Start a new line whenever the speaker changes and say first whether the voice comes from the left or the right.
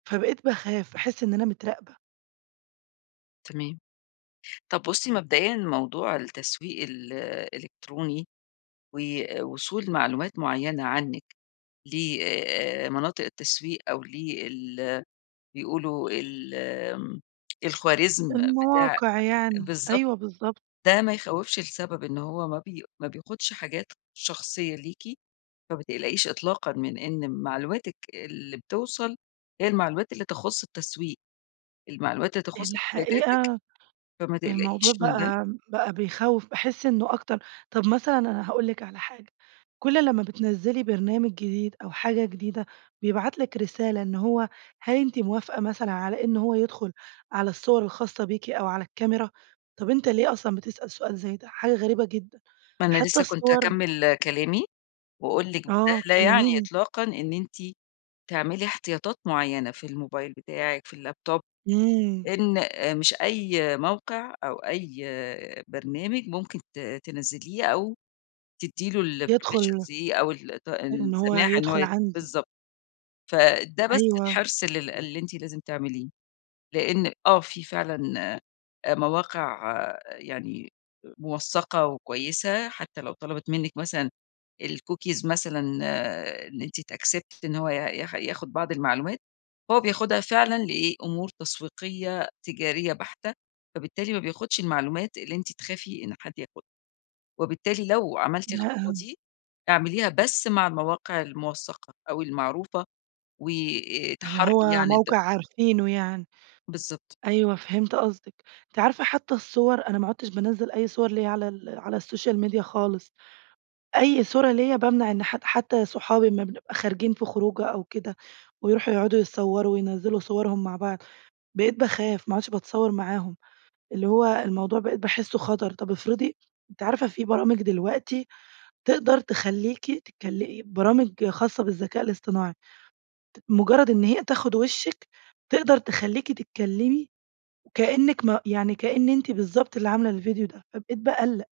right: فبقيت باخاف، باحس إن أنا متراقبة.
left: تمام، طب بُصّي مبدئيًا موضوع التسويق الإلكتروني، ووصول معلومات معينة عنِّك لمناطق التسويق أو لال بيقولوا ال امم، الخوارزم بتاع
right: المواقع يعني،
left: بالضبط،
right: أيوه بالضبط.
left: ده ما يخوّفش لسبب، إن هو ما بي ما بياخدش حاجات شخصية ليكِ، فما تقلقيش إطلاقًا من إن معلوماتِك اللي بتوصل هي المعلومات اللي تخص التسويق، المعلومات اللي تخص احتياجاتِك،
right: الحقيقة
left: فما
right: الموضوع
left: تقلقيش من ده.
right: بقى بقى بيخوّف، باحس إنّه أكتر طب مثلًا أنا هاقول لِك على حاجة، كُلّ لمّا بتنزّلي برنامج جديد أو حاجة جديدة بيبعت لِك رسالة إن هو هل أنتِ موافقة مثلًا على إن هو يدخل على الصور الخاصة بيكِ أو على الكاميرا؟ طب أنت ليه أصلًا بتسأل سؤال زي ده؟ حاجة غريبة جدًا،
left: ما أنا
right: حتى
left: لسه كنت
right: الصور
left: هاكمل كلامي وأقول لِك ده
right: آه،
left: لا يعني
right: كلِّميني.
left: إطلاقًا إن أنتِ تعملي احتياطات معيّنة في الموبايل بتاعِك، في اللاب توب،
right: امم.
left: إن آآ، مش أي موقع أو أي برنامج ممكن ت تنزّليه أو تدّي له الpermissions
right: يدخل
left: دي أو الط
right: إن هُو
left: السماح إن هو
right: يدخل
left: ي
right: عندي.
left: بالضبط، فده بس
right: أيوه.
left: حرص لل اللي أنتِ لازم تعمليه، لأن آه في فعلًا آآ مواقع يعني موثّقة وكويسة، حتى لو طلبت منِّك مثلًا الcookies مثلًا إن أنتِ تaccept إن هو ي ياخ ياخد بعض المعلومات، هو بياخدها فعلًا لإيه؟ أمور تسويقية تجارية بحتة، فبالتالي ما بياخدش المعلومات اللي أنتِ تخافي إن حد ياخدها، وبالتالي لو عملتِ الخطوة
right: لأ.
left: دي اعمليها بس مع المواقع المُوثّقة، أو المعروفة
right: يعني
left: وتحرّي
right: هو
left: يعني الد
right: موقع عارفينه يعني،
left: بالضبط.
right: أيوه فهمت قصدِك، أنتِ عارفة حتى الصور أنا ما عُدتش بانَزّل أي صور ليَّ على ال على السوشيال ميديا خالص، أيّ صورة ليَّ بامنع إن حد حتى صُحابي أما بنبقى خارجين في خروجة أو كده ويروحوا يقعدوا يتصوروا وينزّلوا صورهم مع بعض، بقيت باخاف، ما عُدتش باتصور معاهم، اللي هو الموضوع بقيت باحسه خطر، طب افرضي أنتِ عارفة في برامج دلوقتي تقدر تخلّيكِ تتكلِ برامج خاصة بالذكاء الاصطناعي، ت مجرد إن هي تاخد وشِّك تقدر تخلّيكِ تتكلمي كأنِّك ما يعني كإن أنتِ بالضبط اللي عاملة الفيديو ده، فبقيت باقلّق.